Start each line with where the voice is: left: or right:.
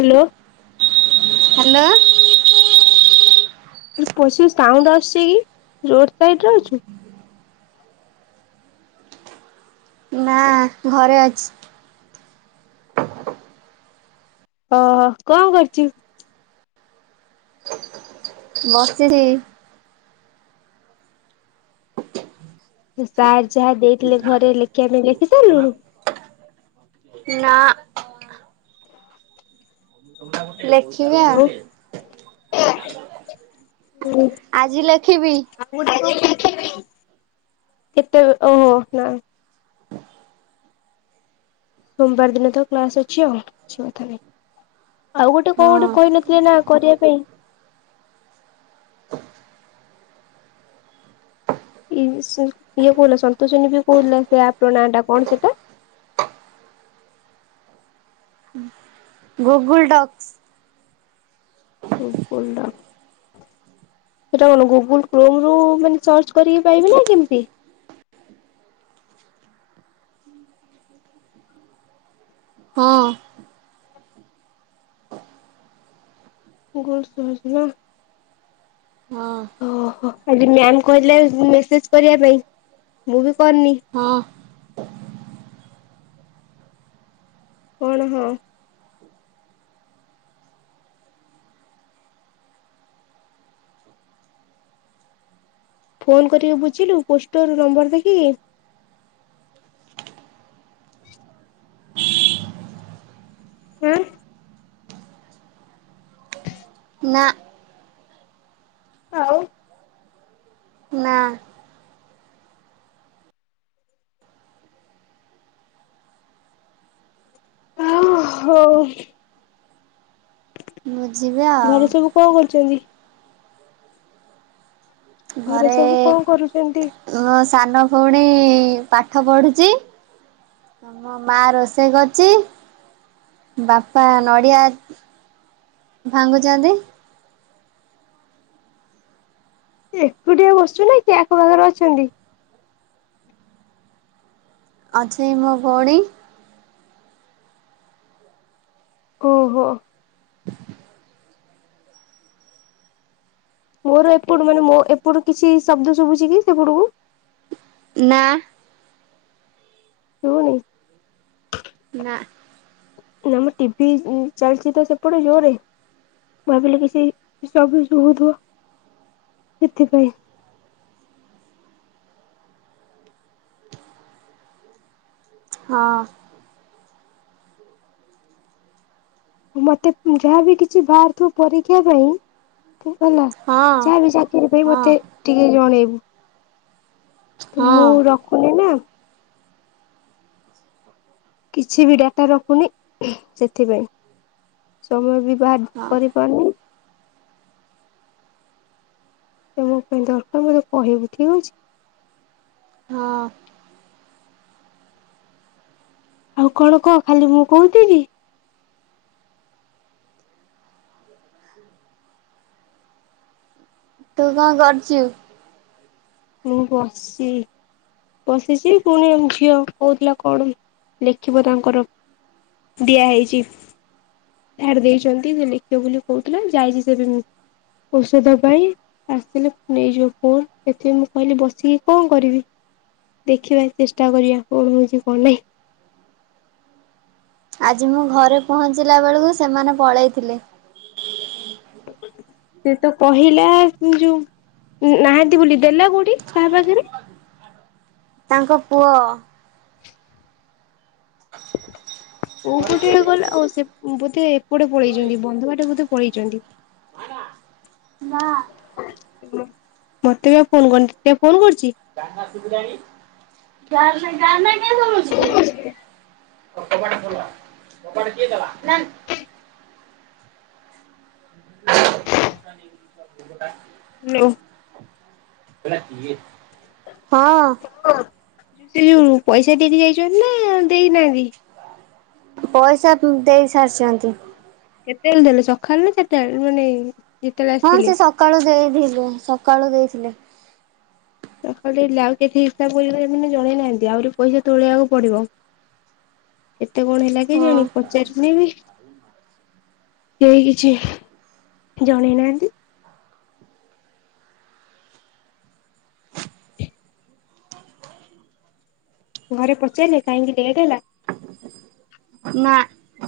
left: Hello.
right: Hello.
left: ଶି sound ଆସୁଚି କି ରୋଡ ସାଇଡରେ ଅଛୁ?
right: ନା ଘରେ ଅଛି।
left: ଓହୋ କଣ କରୁଚୁ?
right: ବସିଚି।
left: [unintelligible] ଯାହା ଦେଇଥିଲେ ଘରେ ଲେଖିବା ପାଇଁ ଲେଖି ସାରିଲୁୁ ନା?
right: ନା [inaudible] ଲେଖିବି।
left: ଆଉ
right: ଆଜି ଲେଖିବି।
left: କେତେ ଓହୋ ନା। ସୋମବାର ଦିନ ତ କ୍ଲାସ ଅଛି ଆଉ। କିଛି କଥା ନ ଆଉ ଗୋଟେ କଉ
right: ହଁ
left: ଗୋଟେ କହିନଥିଲେ ନା କରିବା ପାଇଁ? ସି ଇଏ କହୁଥିଲା ସନ୍ତୋଷିନୀ ବି କହୁଥିଲା ସେ ଆପର ନାଁ ଟା କଣ ସେଟା?
right: Google docs.
left: Google doc. ସେଟା କଣ ଗୁଗୁଲ କ୍ରମରୁ ମାନେ ସର୍ଚ୍ଚ କରିକି ପାଇବେ ନା କେମିତି?
right: ହଁ।
left: ଗୁଡ। [unintelligible]
right: ହଁ
left: ମ୍ୟାମ କହିଥିଲେ ମେସେଜ କରିବା ପାଇଁ ମୁଁ ବି ପନି
right: ହଁ
left: କଣ ହଁ, ଫୋନ କରିକି ବୁଝିଲୁ ପୋଷ୍ଟର ନମ୍ବର ଦେଖିକି। ହଁ,
right: ନା,
left: ହଉ,
right: ନା,
left: ଓ ହୋ,
right: ହୁଁ,
left: ଘରେ ସବୁ କଣ କରୁଚନ୍ତି? ଘରେ ସବୁ କଣ କରୁଚନ୍ତି?
right: ମୋ ସାନ ଭଉଣୀ ପାଠ ପଢୁଚି ମୋ ମା ରୋଷେଇ କରୁଚି ବାପା ନଡ଼ିଆ ଭାଙ୍ଗୁଚନ୍ତି
left: ଏକୁଟିଆ ବସିଚୁ ନା କିଏ ଆଖ ପାଖରେ ଅଛନ୍ତି।
right: ଅଛି ମୋ ଭଉଣୀ,
left: ଓହୋ, ମୋର ଏପଟୁ ମାନେ ମୋ ଏପଟୁ କିଛି ଶବ୍ଦ ଶୁଭୁଛି କି ସେପଟକୁ।
right: ନା,
left: ସୁବୁନି,
right: ନା
left: ନାମ ଟିଭି ଚାଲିଛି ତ ସେପଟେ ଜୋରେ ଭାବିଲି କିଛି ସ ସବୁଥିବ ସେଥିପାଇଁ,
right: ହଁ
left: ମତେ ଯାହାବି କିଛି ବାହାରିଥିବ ପରୀକ୍ଷା ପାଇଁ, ତୁ ହେଲା
right: ହଁ
left: ଯାହା ବି ଚାକିରି ପାଇଁ
right: ହଁ
left: ମତେ ଟିକେ ଜଣେଇବୁ । ତ ମୁଁ
right: ହଁ।
left: ରଖୁନା। କିଛି ବି ଡାଟା ରଖୁନି ସେଥିପାଇଁ ସମୟ ବି ବାହାର
right: ହଁ
left: କରିପାରୁନି । ତ ମୋ ପାଇଁ ଦରକାର ମୋତେ କହିବୁ ଠିକ ଅଛି।
right: ହଁ,
left: ଆଉ କଣ କହ ଖାଲି ମୁଁ କହୁଥିବି।
right: ତୁ କଣ କରୁଚୁ?
left: ମୁଁ ବସିଚି ବସିଚି ପୁଣି ଝିଅ କହୁଥିଲା କଣ ଲେଖିବ ତାଙ୍କର ଦିଆ ହେଇଛି। ଛାଡି ଦେଇଛନ୍ତି ସେ ଲେଖିବ ବୋଲି କହୁଥିଲା ଯାଇଛି ସେ ଓଷଧ ପାଇଁ ଆସିଲେ ନେଇଯିବ ଫୋନ ସେଥିପାଇଁ ମୁଁ କହିଲି ବସିକି କଣ କରିବି ଦେଖିବା ଚେଷ୍ଟା କରିବା କଣ ହଉଛି କଣ ନାଇଁ।
right: ଆଜି ମୁଁ ଘରେ ପହଞ୍ଚିଲା ବେଳକୁ ସେମାନେ ପଳେଇଥିଲେ ।
left: ସେ ତ କହିଲା ଯୋଉ ନାହାନ୍ତି ବୋଲି ଦେଲା କୋଉଠି କାହା ପାଖରେ?
right: ତାଙ୍କ ପୁଅ,
left: [inaudible] କୋଉ ପଟିଏ ଗଲା ଓ ସେ ବୋଧେ ଏପଟେ ପଳେଇଛନ୍ତି ବନ୍ଧ ବାଟେ ବୋଧେ ପଳେଇଚନ୍ତି ।
right: [unintelligible]
left: ମତେ ବି ଆଉ ଫୋନ କରିନି ତତେ ଆଉଫୋନ କରି
right: [unintelligible] ଚା । [unintelligible] କବାଟ କିଏ ଦେଲା [unintelligible]
left: ହାଲୋ ।
right: ହଁ।
left: ଯଉ ସେ ଯଉ ପଇସା । ସେ ଦେଇକି ଯାଇଛନ୍ତି ନା ଦେଇନାହାନ୍ତି। ତିଇ ।
right: ପଇସା ଦେଇ ସାରିଚନ୍ତି।
left: କେତେବେଳେ ଦେଲେ ସକାଳେ ନା ଚାରିଟା ବେଳେ ମାନେ ଯେତେବେଳେ
right: ହଁ
left: ଆସିଥିଲେ?
right: ସେ ସକାଳୁ ଦେଇଥିଲେ ସ- କାଳୁ ଦେଇଥିଲେ
left: ସକାଳୁ ଦେଇ ଥିଲେ ଆଉ କେତେ ହିସାବ କରିବା ସେ ଜଣେଇ ନାହାନ୍ତି ଆହୁରି ପଇସା ତୋଳେଇବାକୁ ପଡିବ କେତେ କଣ ହେଲା
right: ହଁ
left: କେଜାଣି ପଚାରିନି ବି? କେହି କିଛି ଜଣେଇ ନାହାନ୍ତି। ଘରେ ପଚାରିଲଲେ କାହିଁକି ଲେଟ୍ ହେଲା।
right: ନା ।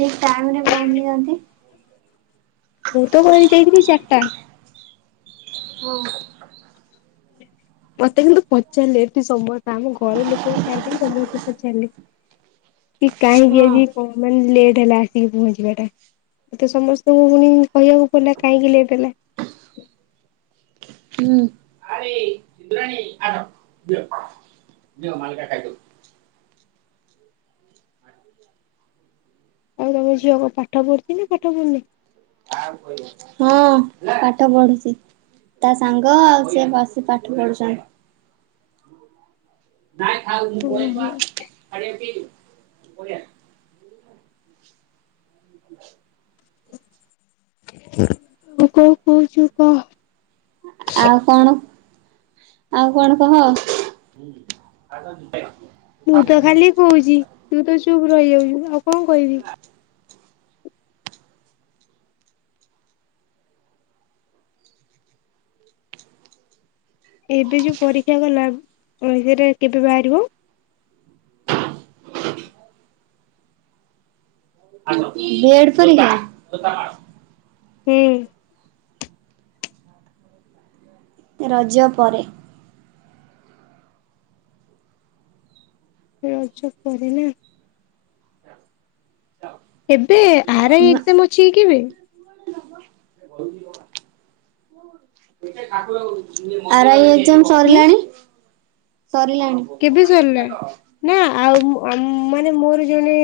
right: ଠିକ ଟାଇମ ରେ ପହଞ୍ଚିଛନ୍ତି।
left: ମୁଁ ତ କଇକି ଯାଇଥିଲି ଚାରିଟା
right: ହଁ।
left: ମତେ କିନ୍ତୁ ପଚାରିଲେ ଏଠି ସମସ୍ତେ ଆମ ଘର ଲୋକଙ୍କୁ ଛାଡଦେଇ ସମସ୍ତେ ପଚାରିଲେ କି କାହିଁକି
right: ହଁ
left: ଆଜି କଣ ମାନେ ଲେଟ ହେଲା ଆସିକି ପହଞ୍ଚିବା ଟା ମତେ ସମସ୍ତଙ୍କୁ ପୁଣି କହିବାକୁ ପଡିଲା କାହିଁକି ଲେଟ ହେଲା।
right: ହୁଁ । [unintelligible]
left: ଆଉ ତମ ଝିଅ କ ପାଠ ପଢୁଚ ନା ପାଠ ପଢୁନି?
right: ହଁ ପାଠ ପଢୁଛି ତା ସାଙ୍ଗ ଆଉ ସିଏ ବସି ପାଠ ପଢୁଛନ୍ତି। ନାଇଁ ଥାଉ ମୁଁ
left: ଆଉ
right: କଇଲି ବା ଚଢିବାକୁ କିଏ ଜୀବ [unintelligible] [unintelligible]
left: ହିଁ କଣ କହୁଛୁ କହ
right: ଆଉ କଣ? ଆଉ କଣ କହ
left: ମୁଁ ତ ଖାଲି କହୁଛି ତୁ ତ ଚୁପ ରହିାଯାଉଛୁ । କଁ କହିବି। ଏବେ ଯୋଉ ପରୀକ୍ଷା ଗଲା ରେଜେଟ କେବେ ବାହାରିବ
right: [unintelligible] [inaudible]
left: ହୁଁ।
right: ରଜ ପରେ
left: ରଜ ପରେ ନାଁ ଏବେ ଆରାଇ ଏକ୍ଜାମ ଅଛି କି କେବେ?
right: ଆରାଇ ଏ ଏଯାମ
left: ହୁଁ
right: ସରିଲାଣି? ସରିଲାଣି।
left: କେବେ ସରିଲାନି ନାଁ ଆଉ ଆମ ମାନେ ମୋର ଜଣେ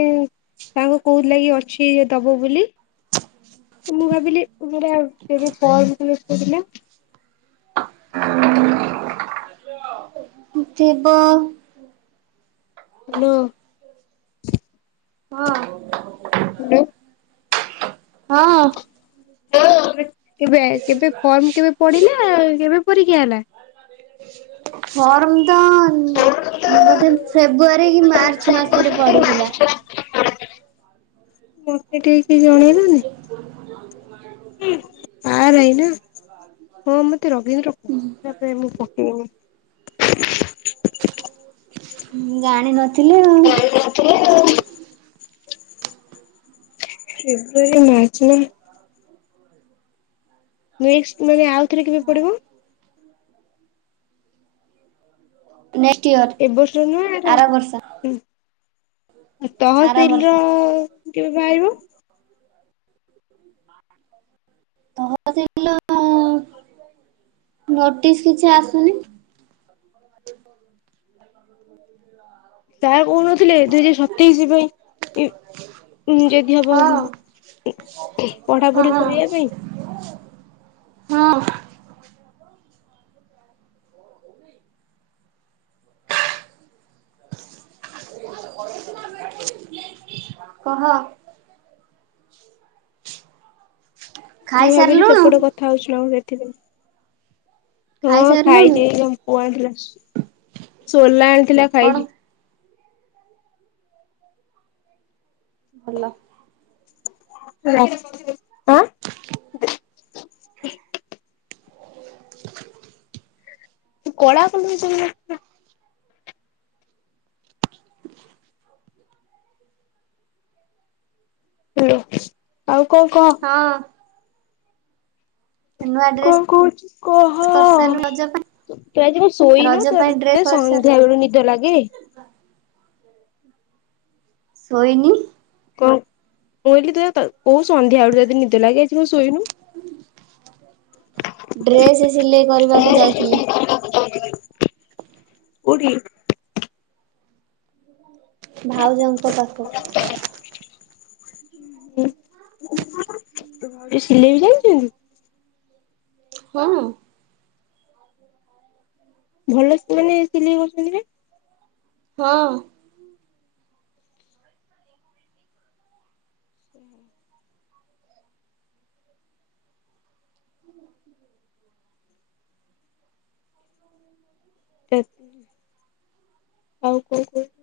left: ତାଙ୍କୁ କୋଉ ଲାଗି ଅଛି ଦବ ବୋଲି। ତ ମୁଁ ଭାବିଲି ମୋର ଆଉ ଗୋଟେ କଲ୍ [inaudible]
right: [unintelligible] ଥିବ
left: ହ୍ୟାଲୋ। [inaudible]
right: ହଁ।
left: ହ୍ୟାଲୋ
right: ହଁ।
left: [inaudible] କେବେ କେବେ ଫର୍ମ କେବେ ପଡିଲା କେବେ ପରୀକ୍ଷା ହେଲା?
right: ଫର୍ମ ତ ବୋଧେ ଫେବୁଆରୀ କି ମାର୍ଚ୍ଚ ମାସରେ ପଡିଥିଲା।
left: ହୁଁ। ସେ ଟିକ ଜଣେଇଲନି।
right: [inaudible]
left: ଆ [inaudible] ନା ହଁ ମତେ ରବୀନ୍ଦ୍ର କହୁପ ମୁଁ [inaudible] [inaudible]
right: ହୁଁ ଜାଣିନଥି ଥିଲିଆଉ
left: [inaudible] ଫେବୁଆରୀ ମାର୍ଚ୍ଚ ନାଁ ନେଷ୍ଟ ମାନେ ଆଉ ଏଥିରେ କେବେ ପଡିବ।
right: [inaudible] ନେଷ୍ଟଇୟର୍
left: ଏ ବର୍ଷ ନୁହଁ
right: ଆର ବର୍ଷ।
left: ହୁଁ
right: ଆର
left: ତହସିଲ
right: ବର୍ଷ
left: ର କେବେ ବାହାରିବ?
right: ତହସିଲି ରୁ ତ ନୋଟିସି କିଛି ଆସୁନି?
left: [inaudible] କହୁନଥିଲେ ଦୁଇ ହଜାର ସତେଇଶି ପାଇଁ ଯଦି ହବ
right: ହଁ
left: ପଢାପଢି
right: ହଁ
left: କରିବା ପାଇଁ।
right: ହଁ। [inaudible] କହ।
left: ମୁଁ ଭାବିଲି
right: ଖାଇସାରିଲୁଣୁ?
left: ସେପଟେ କଥା ହଉଛି ନା [unintelligible] ସେଥିପାଇଁ। ହଁ
right: ଖାଇସାରିଲୁଣି
left: ଖାଇଛି ପୁଅ ଆଣିଥିଲା। ସୋଲା ଆ ଥିଲା
right: କଣ
left: ଖାଇଚି
right: ଭଲ
left: [inaudible] ଆଁ [inaudible] ତୁ କଳା କଲୁନି [unintelligible] ହେଲା ଆଉ କଣ କହ
right: ହଁ ନୂଆ
left: କଣ
right: ଡ୍ରେସ
left: କହୁଛି କହ
right: କରିସାରିଲୁ ରଜ ପାଇଁ
left: ତୁ ଆଜି କଣ ଶୋଇନୁ
right: ରଜ ପାଇଁ ଡ୍ରେସ
left: ତତେ
right: କରିସାରିଲୁ
left: ସନ୍ଧ୍ୟା ବେଳୁ ନିଦ ଲାଗେ
right: ଶୋଇନି
left: କଣ ମୁଁ କହିଲି ତ କୋହୁ ସନ୍ଧ୍ୟାଆଳୁ ତତେ ନିଦ ଲାଗେ ଆଜି କଣ ଶୋଇନୁ
right: ଡ୍ରେସ୍ ସିଲେଇ କରିବାକୁ ଯାଇଥିଲି।
left: କୋଉଠି
right: ଭାଉଜଙ୍କ ପାଖ
left: ତୁ ସିଲେଇ ବି ଜାଣିଚୁ
right: ହଁ
left: ଭଲ ସେ ମାନେ ସିଲେଇ କରୁଛନ୍ତି ବା
right: ହଁ
left: [inaudible] ସେ ଆଉ କୋଉ କୋଉ [inaudible]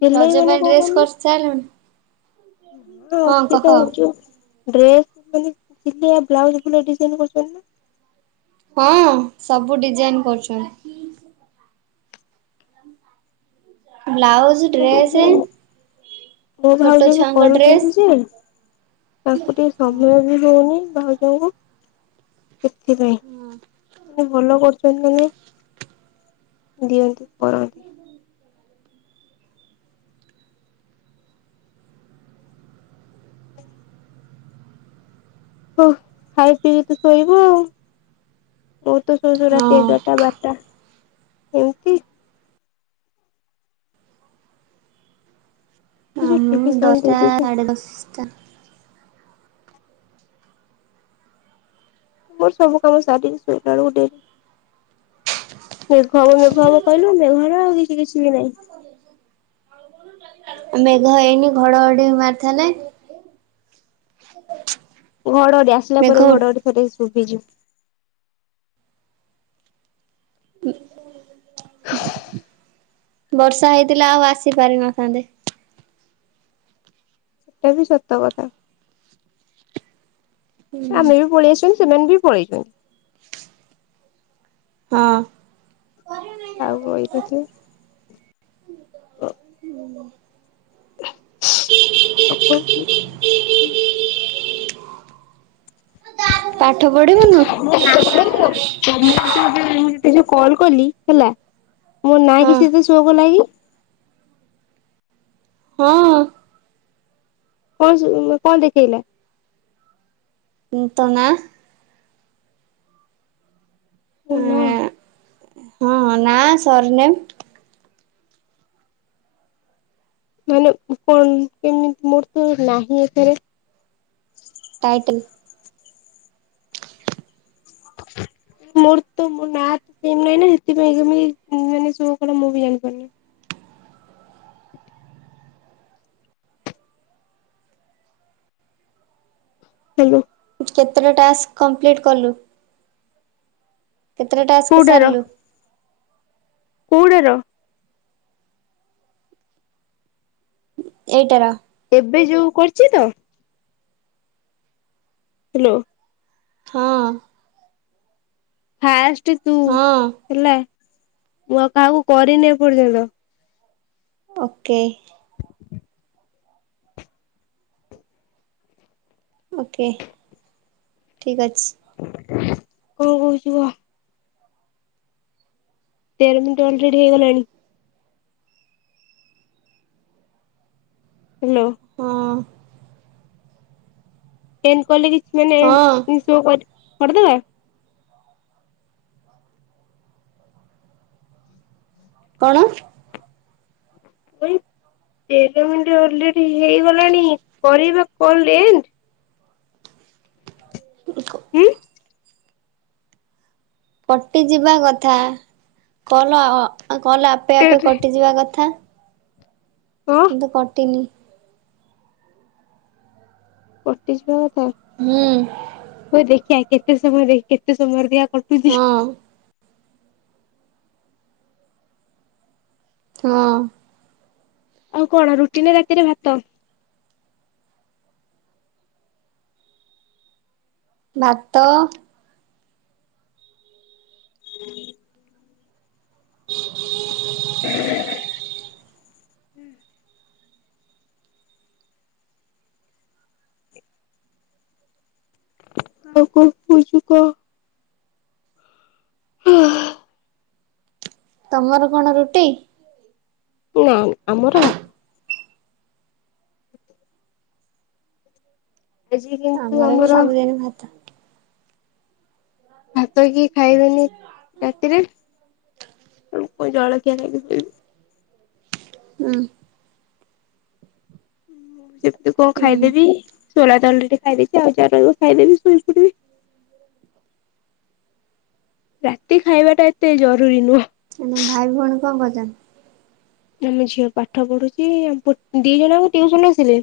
left: ସିଲେଇ
right: ରଜ
left: ମାନେ କଣ
right: ପାଇଁ ଡ୍ରେସ୍
left: କହନି
right: କରି ସାଇଲୁଣି
left: ନା ଅଛି ତ [unintelligible] ଡ୍ରେସ ମାନେ [unintelligible] ବ୍ଲାଉଜ ଭଲ ଡିଜାଇନ କରୁଚନ୍ତି ନା
right: ହଁ ସବୁ ଡିଜାଇନ କରୁଛନ୍ତି ବ୍ଲାଉଜ ଡ୍ରେସ
left: ମୋ
right: ଛୋଟ
left: ଭାଉଜ ବି
right: ଛୁଆଙ୍କ ଡ୍ରେସ
left: କରୁଛନ୍ତି ଯେ ତାଙ୍କୁ ଟିକେ ସମୟ ବି ହଉନି ଭାଉଜଙ୍କୁ ସେଥିପାଇଁ [unintelligible] ଭଲ କର [unintelligible] ଦିଅନ୍ତି କରନ୍ତି ହ ଖାଇ ପିଇ ତୁ ଶୋଇବୁ ଆଉ ହ ତୁ ଶୁଶୁ ରାତି ଏଗାରଟା
right: ହଁ
left: ବାରଟା ଏମତି ।
right: ନା
left: ତୁ ଯୋଉ
right: ମୁଁ
left: ଟିଭି ସାଉଣ୍ଡ ଦେଇ
right: ଦଶଟା
left: ଦେଇଛୁ
right: ସାଢେ ଦଶଟା ।
left: ମୋର ସବୁ କାମ ସାରିକି ସୋଇିଲା ବେଳକୁ ଡେରି । ମେଘ ହବ ମେଘ ହବ କହିଲୁ ମେଘନା ଆଉ କିଛି । ଠିକ୍ ଅଛି ।
right: ମେଘ ହେଇନି । ଘଡଘଡି ମାରିଥିଲେ । [unintelligible]
left: ଘଡଘଡ଼ି ଆସିଲା ପରେ
right: ମେଘ
left: ଘଡଘଡ଼ି ଫଟେଇଛି ଶୁବିଯି ।
right: ବର୍ଷା ହେଇଥିଲା ଆଉ ଆସି ପାରିନଥାନ୍ତେ ।
left: ସେଇଟା ବି ସତ କଥା । ଆମେ ବି ପଳୀଆସିଲୁ । ସେମାନେ ବି ପଳେଇଚନ୍ତି ।
right: ହଁ ।
left: ଆଉ ରହିନଥିବେ [inaudible]
right: ହୁଁ ।
left: ଆ [unintelligible]
right: ପାଠ ପଢିବୁନୁ?
left: [unintelligible] କଲ କଲି ହେଲା । ମୋ ନାଁ
right: ହଁ
left: କିଛି ଏବେ ଶୋ କଲାକି?
right: ହଁ।
left: କଣ ଶୋ କଲା କଣ ଦେଖେଇଲା?
right: ଉଁ ତୋ ନା।
left: ମୋ ନାଁ।
right: ହଁ ନାଁ ସର ନେମ୍ ।
left: ମାନେ କଣ କେମିତି ମୋର ତ ନାହିଁ ଏଥିରେ ।
right: ଟାଇଟେଲ୍ ।
left: ମୋର ତ ମୋ ନା ତ ସେବ ନହିଁ ନା ସେଥିପାଇଁ କା ମୋ ନାଁ କେମତି ଶୋ କଲା ମୁଁ ବି ଜାଣିପାରୁନି । [inaudible] ହ୍ୟାଲୋ ।
right: କେତେଟା ଟାସ୍କ୍ କମ୍ପଲିଟ କଲୁ। କେତେ ଟାସ୍କ
left: କୋଉଟାର
right: ସାରିଲୁ।
left: କୋଉଟାର ।
right: ଏଇଟର ।
left: ଏବେ ଯୋଉ କରଛି ତ? ହ୍ୟାଲୋ ।
right: ହଁ ।
left: [unintelligible] ତୁ ତୁ
right: ହଁ
left: ହେଲା। ମୁଁ ଆଉ କାହାକୁ କରିନି ଏପର୍ଯ୍ୟନ୍ତ।
right: ଓକେ। ଓକେ। [inaudible] ଠିକ୍ ଅଛି।
left: ହୋଉ କୁହ। ଟେନ ମିନଟ ଅଲରେଡି ହେଇଗଲାଣି। ହ୍ୟାଲୋ
right: ହୁଁ।
left: ଟେନ
right: ହଁ
left: କହିଲେକି [unintelligible] ପଡ଼ିଦେବେ।
right: କଣ?
left: ତେର ମିନିଟ ଅଲରେଡି ହେଇଗଲାଣି କରିବା କଲ ଏଣ୍ଡେ। ହୁଁ।
right: ପଟିଯିବା କଥା କଲ ଅ ଅ ଆଉ କହିଲ ଆପେ ଆପେ
left: ଟେରେ
right: କଟିଯିବା କଥା।
left: ହଁ
right: କିନ୍ତୁ କଟିିନି।
left: କଟି ଯିବା କ ହଁ
right: ହୁଁ
left: ମୁଁ ଦେଖିଆ କେତେ ସମୟରେ କେତେ ସମୟରେ ଦିଆ ଅପଦିନି [inaudible]
right: ହଁ ହଁ।
left: ଆଉ କଣ ରୁଟି ନା ରାତିରେ ଭାତ?
right: ଭାତ
left: ହୁଁ। ହ ଆଉ କଣ କହୁଛୁ କହ? [inaudible]
right: ତମର କଣ ରୁଟି?
left: ନା ନା ଆମର ଭା ଆଜି କିନ୍ତୁ
right: ବି
left: ଆମର
right: ସବୁଦିନ ଭାତ
left: ଭାତ କିଏ ଖାଇବେନି ରାତିରେ କୁ ଜଳଖିଆ ଖାଇକି ଶୋଇବୁ।
right: ହୁଁ।
left: [inaudible] ତୁ କଣ ଖାଇଦେବି।
right: ହୁଁ।
left: [unintelligible] ରାତି ଖାଇବା ଟା ଏତେ ଜରୁରୀ ନୁହଁ।
right: ଆ ତମ ଭାଇ ଭଉଣୀ କଣ କରୁଛନ୍ତି।
left: ଆମ ଝିଅ ପାଠ ପଢୁଚି ଆ ଦି ଜଣଙ୍କୁ ଟିଉସନ ଆସିଲେ।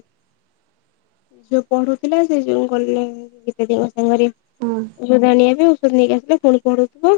left: ଝିଅ ପଢୁଥିଲା ସେ ଯଉ ଗଲେ ଗୀତ ଦିନସ [unintelligible]
right: ହଁ।
left: କୁ ନେଇକି ଆସିଲେ ପୁଣି ପଢଉଥିବ।